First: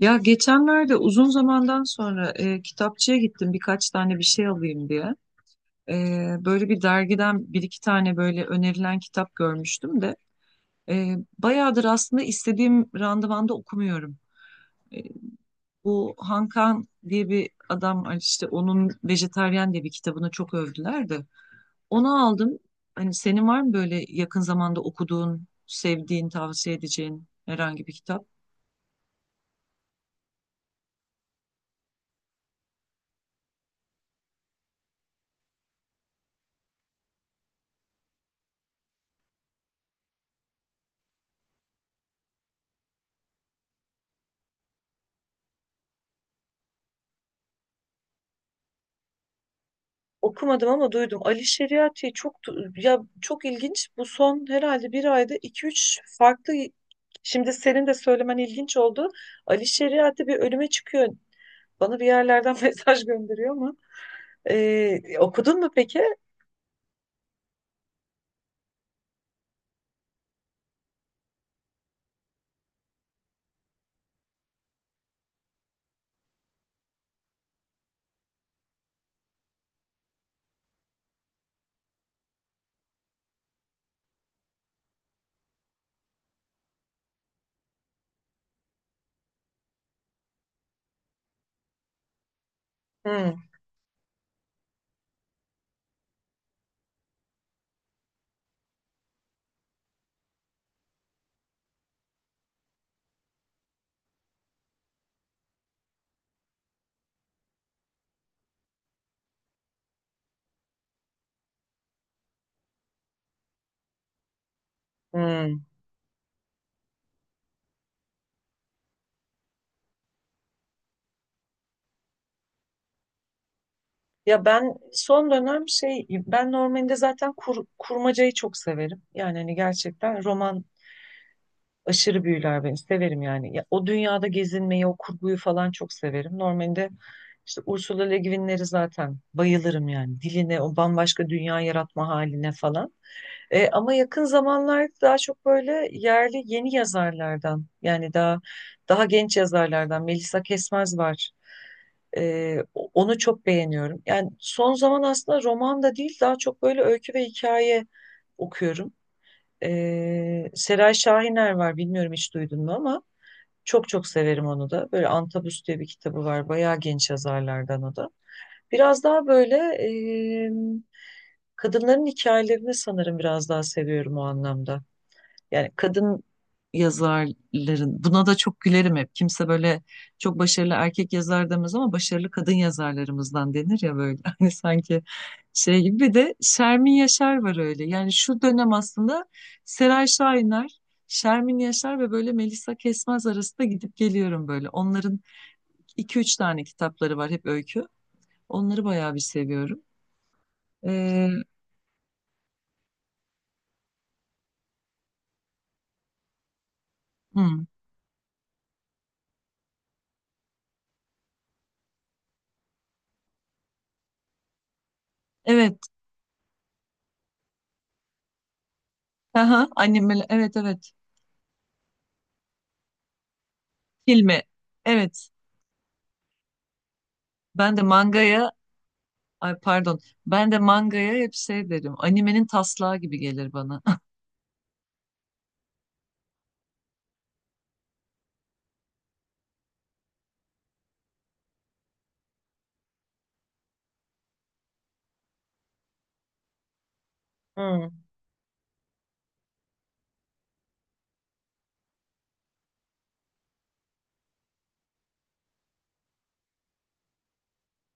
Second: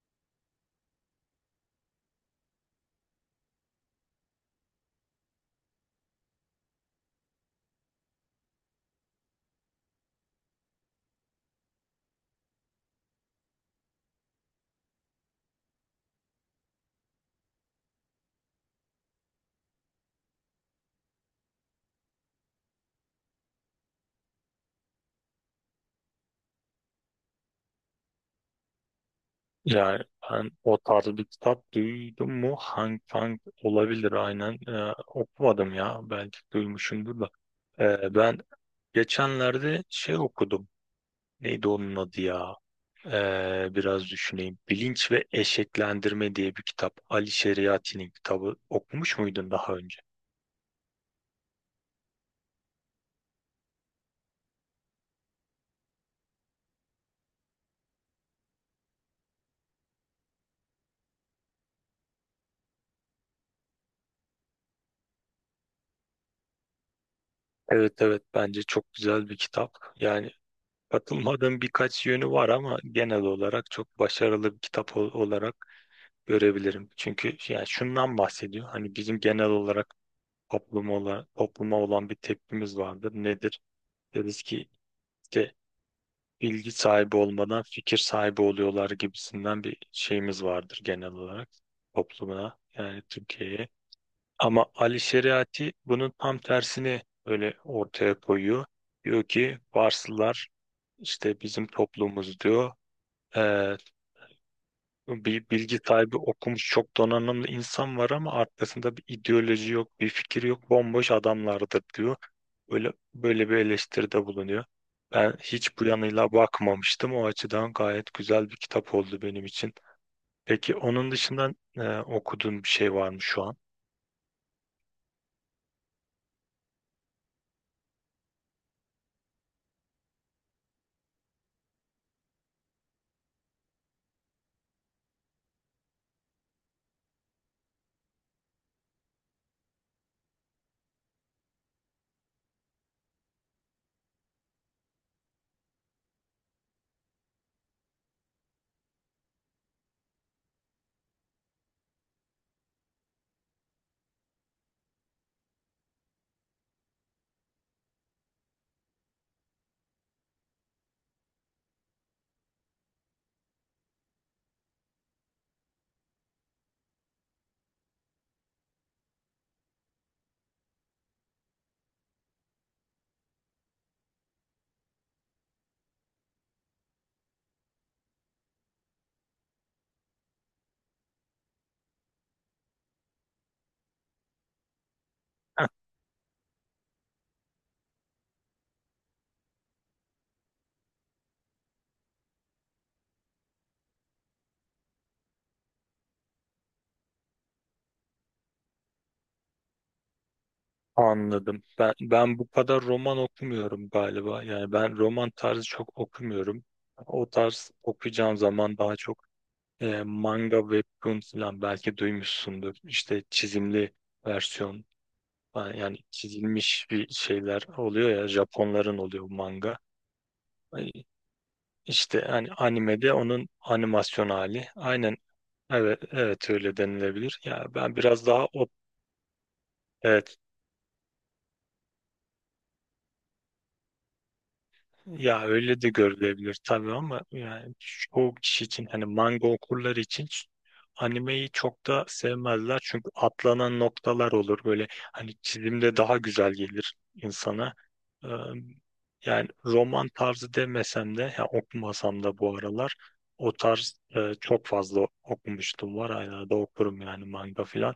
Ya geçenlerde uzun zamandan sonra kitapçıya gittim birkaç tane bir şey alayım diye. E, Böyle bir dergiden bir iki tane böyle önerilen kitap görmüştüm de bayağıdır aslında istediğim randevanda okumuyorum. E, Bu Hankan diye bir adam var işte onun Vejetaryen diye bir kitabını çok övdüler de. Onu aldım. Hani senin var mı böyle yakın zamanda okuduğun, sevdiğin, tavsiye edeceğin herhangi bir kitap? Yani ben o tarz bir kitap duydum mu? Hang Kang olabilir aynen. Okumadım ya. Belki duymuşumdur da. Ben geçenlerde şey okudum. Neydi onun adı ya? Biraz düşüneyim. Bilinç ve Eşeklendirme diye bir kitap. Ali Şeriati'nin kitabı. Okumuş muydun daha önce? Okumadım ama duydum. Ali Şeriati çok ya çok ilginç. Bu son herhalde bir ayda iki üç farklı. Şimdi senin de söylemen ilginç oldu. Ali Şeriati bir ölüme çıkıyor. Bana bir yerlerden mesaj gönderiyor ama. Okudun mu peki? Evet evet, bence çok güzel bir kitap. Yani katılmadığım birkaç yönü var ama genel olarak çok başarılı bir kitap olarak görebilirim. Çünkü yani şundan bahsediyor. Hani bizim genel olarak topluma olan bir tepkimiz vardır. Nedir? Deriz ki işte bilgi sahibi olmadan fikir sahibi oluyorlar gibisinden bir şeyimiz vardır genel olarak toplumuna yani Hmm, Türkiye'ye. Ama Ali Şeriati bunun tam tersini öyle ortaya koyuyor. Diyor ki Farslılar işte bizim toplumumuz diyor. Bir bilgi sahibi okumuş çok donanımlı insan var ama arkasında bir ideoloji yok, bir fikir yok, bomboş adamlardır diyor. Böyle böyle bir eleştiride bulunuyor. Ben hmm. hiç bu yanıyla bakmamıştım. O açıdan gayet güzel bir kitap oldu benim için. Peki onun dışında okuduğun bir şey var mı şu an? Ya ben son dönem şey ben normalde zaten kurmacayı çok severim. Yani hani gerçekten roman aşırı büyüler beni. Severim yani. Ya, o dünyada gezinmeyi, o kurguyu falan çok severim. Normalde işte Ursula Le Guin'leri zaten bayılırım yani. Diline, o bambaşka dünya yaratma haline falan. Ama yakın zamanlarda daha çok böyle yerli yeni yazarlardan yani daha genç yazarlardan Melisa Kesmez var. Onu çok beğeniyorum. Yani son zaman aslında roman da değil daha çok böyle öykü ve hikaye okuyorum. Seray Şahiner var, bilmiyorum hiç duydun mu ama çok çok severim onu da. Böyle Antabus diye bir kitabı var. Bayağı genç yazarlardan o da. Biraz daha böyle e, kadınların hikayelerini sanırım biraz daha seviyorum o anlamda. Yani kadın yazarların buna da çok gülerim hep. Kimse böyle çok başarılı erkek yazar demez ama başarılı kadın yazarlarımızdan denir ya böyle. Hani sanki Heh, şey gibi bir de Şermin Yaşar var öyle. Yani şu dönem aslında Seray Şahinler, Şermin Yaşar ve böyle Melisa Kesmez arasında gidip geliyorum böyle. Onların iki üç tane kitapları var hep öykü. Onları bayağı bir seviyorum. Ee, anladım. Ben bu kadar roman okumuyorum galiba. Yani ben roman tarzı çok okumuyorum. O hmm, tarz okuyacağım zaman daha çok manga webtoon falan belki duymuşsundur. İşte çizimli versiyon falan, evet. yani çizilmiş bir şeyler oluyor ya, Japonların oluyor bu Aha, manga. annem, evet, Ay, evet. İşte hani animede onun animasyon Filmi. hali. Aynen Evet. evet evet, öyle denilebilir. Ya Ben de ben biraz daha mangaya, o ay pardon, evet. ben de mangaya hep şey derim. Animenin taslağı gibi gelir bana. Ya öyle de görülebilir tabii ama yani çoğu kişi için hani manga okurları için animeyi çok da sevmezler. Çünkü atlanan noktalar olur böyle, hani çizimde daha güzel gelir insana. Hmm, Ee, Yani roman tarzı demesem de ya okumasam da bu aralar o tarz çok fazla okumuştum, var hala da okurum yani manga filan.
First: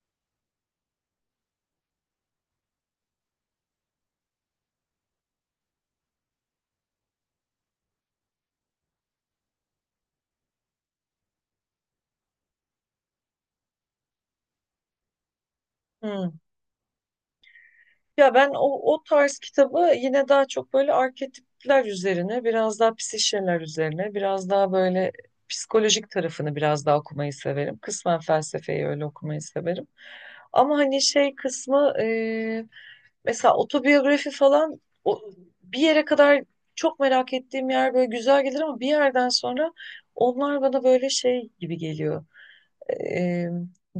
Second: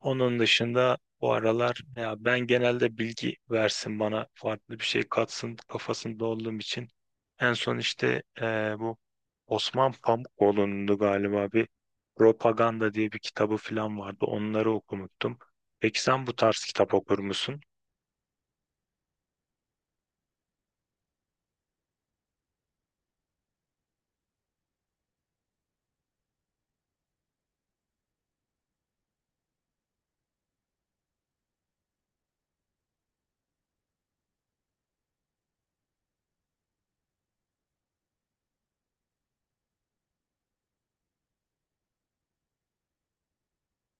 Onun dışında bu aralar ya ben genelde bilgi versin bana farklı bir şey katsın kafasında olduğum için. En son işte bu Osman Pamukoğlu'nun da galiba bir Propaganda diye bir kitabı falan vardı. Onları okumuştum. Peki sen hmm. bu tarz kitap okur musun? Ya ben o tarz kitabı yine daha çok böyle arketipler üzerine, biraz daha psişeler üzerine, biraz daha böyle psikolojik tarafını biraz daha okumayı severim. Kısmen felsefeyi öyle okumayı severim. Ama hani şey kısmı mesela otobiyografi falan o, bir yere kadar çok merak ettiğim yer böyle güzel gelir ama bir yerden sonra onlar bana böyle şey gibi geliyor. Eee,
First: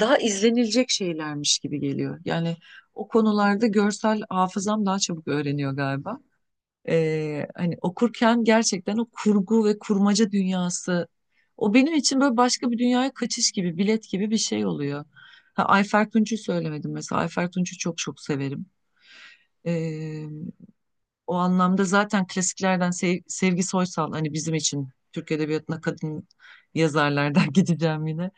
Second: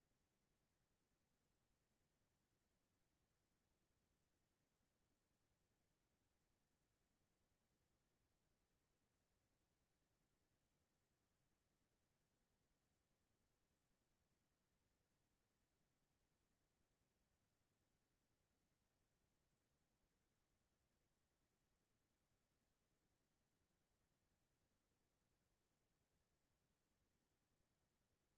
Daha izlenilecek şeylermiş gibi geliyor. Yani o konularda görsel hafızam daha çabuk öğreniyor galiba. Hani okurken gerçekten o kurgu ve kurmaca dünyası o benim için böyle başka bir dünyaya kaçış gibi, bilet gibi bir şey oluyor. Ha, Ayfer Tunç'u söylemedim mesela. Ayfer Tunç'u çok çok severim. O anlamda zaten klasiklerden Sevgi Soysal hani bizim için Türk Edebiyatı'na kadın yazarlardan gideceğim yine.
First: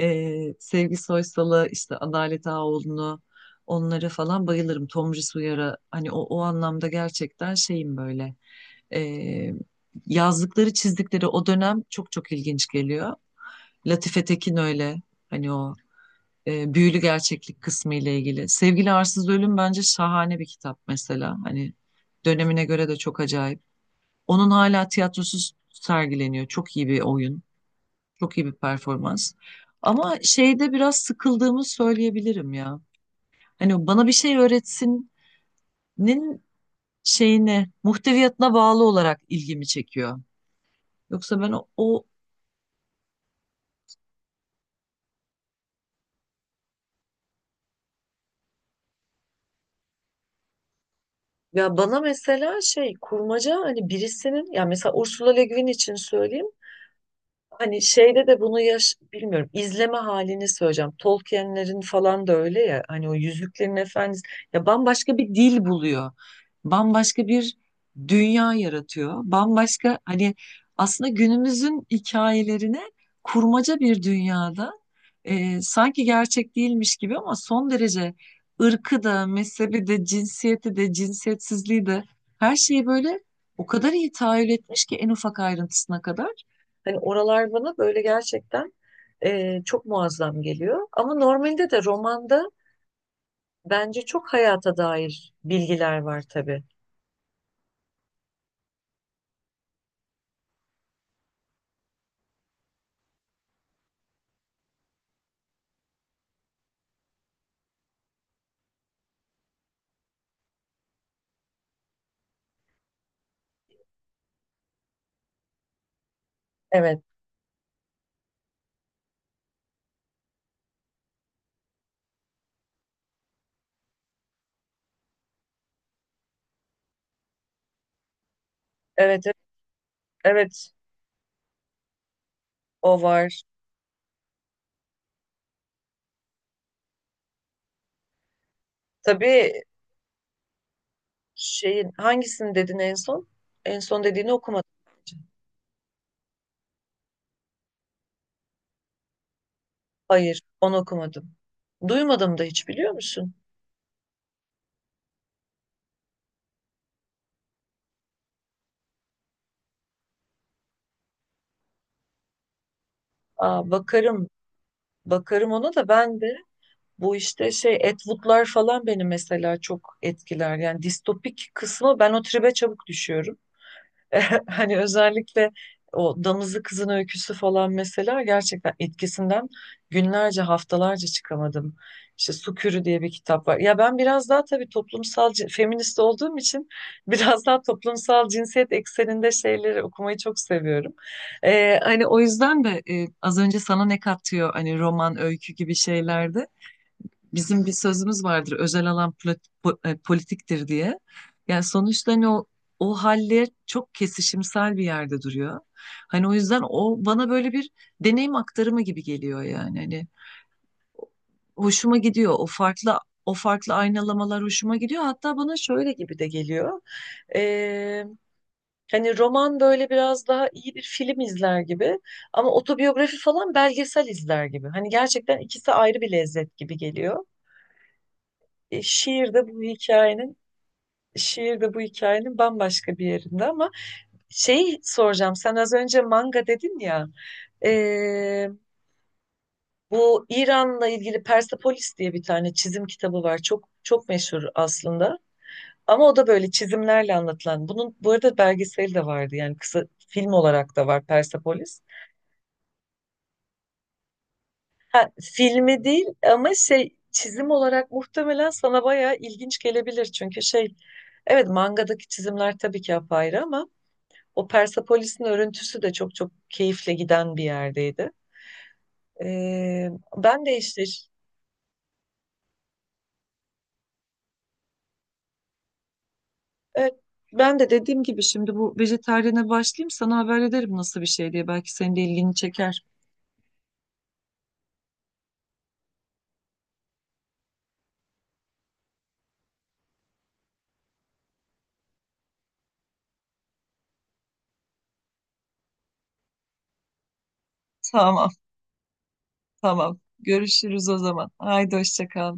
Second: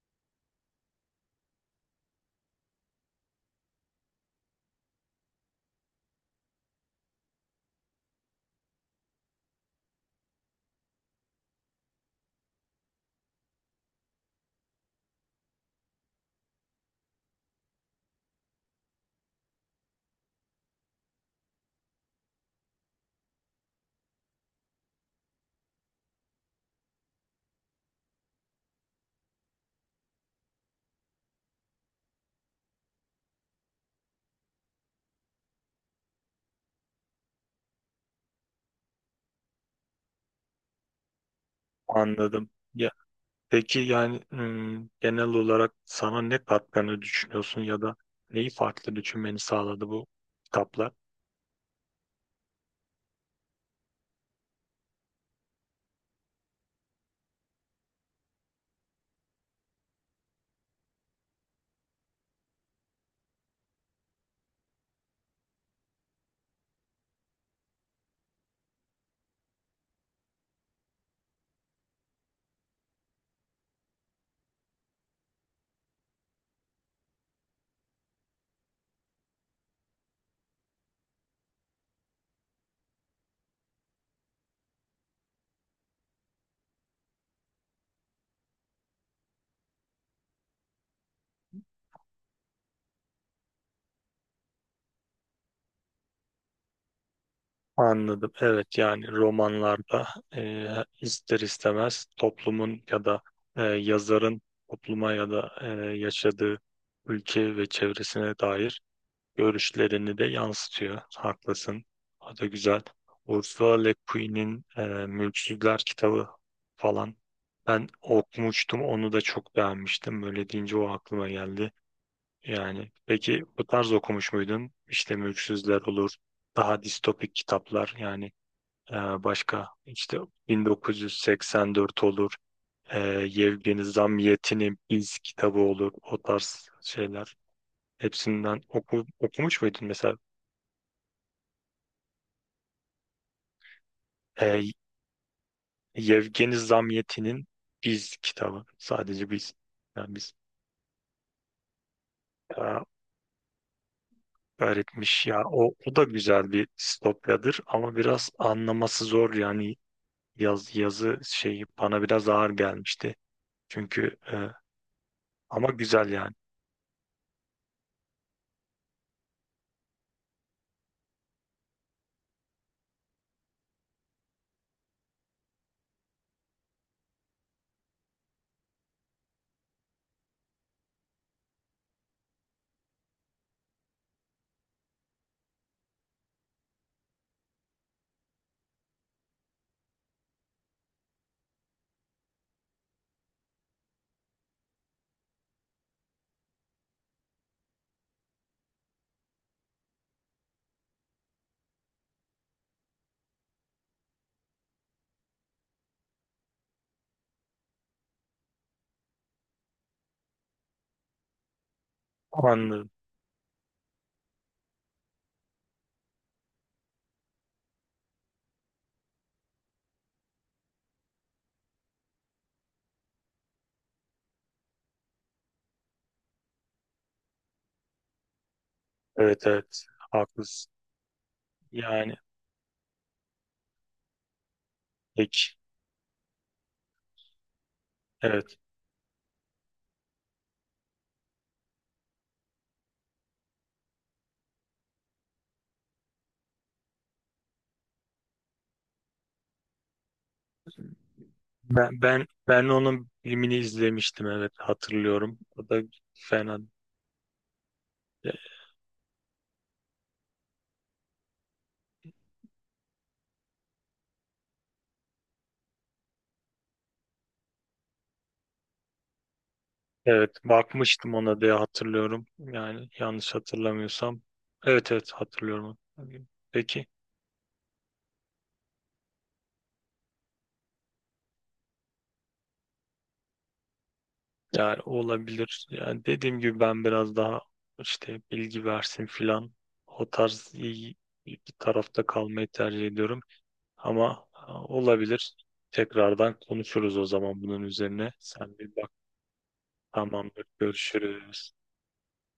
Sevgi Soysal'a işte Adalet Ağaoğlu'nu onlara falan bayılırım. Tomris Uyar'a hani o anlamda gerçekten şeyim böyle. Ee, Yazdıkları çizdikleri o dönem çok çok ilginç geliyor. Latife Tekin öyle hani o büyülü gerçeklik kısmı ile ilgili. Sevgili Arsız Ölüm bence şahane bir kitap mesela. Hani dönemine göre de çok acayip. Onun hala tiyatrosuz sergileniyor. Çok iyi bir oyun, çok iyi bir performans. Ama şeyde biraz sıkıldığımı söyleyebilirim ya. Hani bana bir şey öğretsinin şeyine, muhteviyatına bağlı olarak ilgimi çekiyor. Yoksa ben o, o-. Anladım. Ya, peki yani hmm, genel olarak sana ne katkını düşünüyorsun ya da neyi farklı düşünmeni sağladı bu kitaplar? Ya bana mesela şey kurmaca hani birisinin ya mesela Ursula Le Guin için söyleyeyim. Hani şeyde de bunu yaş bilmiyorum izleme halini söyleyeceğim. Tolkien'lerin falan da öyle ya hani o Yüzüklerin Efendisi ya bambaşka bir dil buluyor. Bambaşka bir dünya yaratıyor. Bambaşka hani aslında günümüzün hikayelerine kurmaca bir dünyada sanki gerçek değilmiş gibi ama son derece ırkı da mezhebi de cinsiyeti de cinsiyetsizliği de her şeyi böyle o kadar iyi tahayyül etmiş ki en ufak ayrıntısına kadar. Hani oralar bana böyle gerçekten çok muazzam geliyor. Ama normalde de romanda bence çok hayata dair bilgiler var tabii. Anladım. Evet, yani romanlarda e, ister istemez toplumun ya da yazarın topluma ya da yaşadığı ülke ve çevresine dair görüşlerini de yansıtıyor. Haklısın. O da güzel. Ursula Le Guin'in Mülksüzler kitabı Evet, falan ben okumuştum. Onu da çok beğenmiştim. Böyle deyince o aklıma geldi. Yani peki bu tarz okumuş muydun? İşte Mülksüzler olur. Daha distopik kitaplar yani, ee, evet, evet, başka işte evet, 1984 olur. o Ee, var. Yevgeni Zamyatin'in İz kitabı olur. O tarz şeyler. Hepsinden Tabii okumuş muydun mesela? şeyin hangisini dedin en son? En son dediğini okumadım Ee, bence. Yevgeni Zamyatin'in İz kitabı. Sadece biz. Yani biz Hayır, onu okumadım. Duymadım da hiç ya, biliyor musun? öğretmiş ya. O, o da güzel bir distopyadır ama biraz anlaması zor yani yazı şeyi bana biraz ağır gelmişti. Aa, Çünkü bakarım, bakarım ama ona da. güzel Ben yani. de bu işte şey Atwood'lar falan beni mesela çok etkiler. Yani distopik kısmı ben o tribe çabuk düşüyorum. Hani özellikle o Damızlı Kızın Öyküsü falan mesela gerçekten etkisinden günlerce haftalarca çıkamadım. İşte Sukürü diye bir kitap var. Ya ben biraz daha tabii toplumsal feminist olduğum için biraz daha toplumsal cinsiyet ekseninde şeyleri okumayı çok seviyorum. Hani o yüzden de az önce sana ne katıyor hani roman, öykü gibi şeylerde bizim bir sözümüz vardır özel alan politiktir diye. Yani sonuçta hani o haller çok kesişimsel bir yerde duruyor. Hani o yüzden o bana böyle bir deneyim aktarımı gibi geliyor yani. Hani hoşuma gidiyor o Anladım. farklı o farklı aynalamalar hoşuma gidiyor. Hatta bana şöyle gibi de geliyor. Ee, Hani roman böyle biraz daha iyi bir film izler gibi ama otobiyografi falan belgesel izler gibi. Hani gerçekten ikisi ayrı bir lezzet gibi geliyor. E, şiir Evet de bu evet, hikayenin haklısın. şiir de bu Yani hikayenin bambaşka bir yerinde ama şeyi soracağım. Sen pek az önce manga dedin ya. e, evet. Bu İran'la ilgili Persepolis diye bir tane çizim kitabı var. Çok çok meşhur aslında. Ama o da böyle çizimlerle anlatılan. Bunun bu arada belgeseli de vardı. Yani kısa film olarak da var Persepolis. Ben onun filmini izlemiştim, evet Ha, hatırlıyorum. O da filmi değil ama fena. şey çizim olarak muhtemelen sana bayağı ilginç gelebilir. Çünkü şey evet mangadaki çizimler tabii ki apayrı ama o Persepolis'in örüntüsü de çok çok keyifle giden bir yerdeydi. Ee, Evet Ben de işte bakmıştım ona diye hatırlıyorum. Yani yanlış hatırlamıyorsam. Evet evet, hatırlıyorum. Peki evet, ben de dediğim gibi şimdi bu vejetaryene başlayayım sana haber ederim nasıl bir şey diye. Belki senin de ilgini çeker. yani olabilir. Yani dediğim gibi ben biraz daha işte bilgi versin filan, o tarz iyi bir tarafta kalmayı tercih ediyorum. Ama ha, olabilir. Tekrardan konuşuruz o zaman bunun üzerine. Tamam. Sen bir bak. Tamam. Tamamdır. Görüşürüz o zaman. Görüşürüz. Haydi hoşça kal.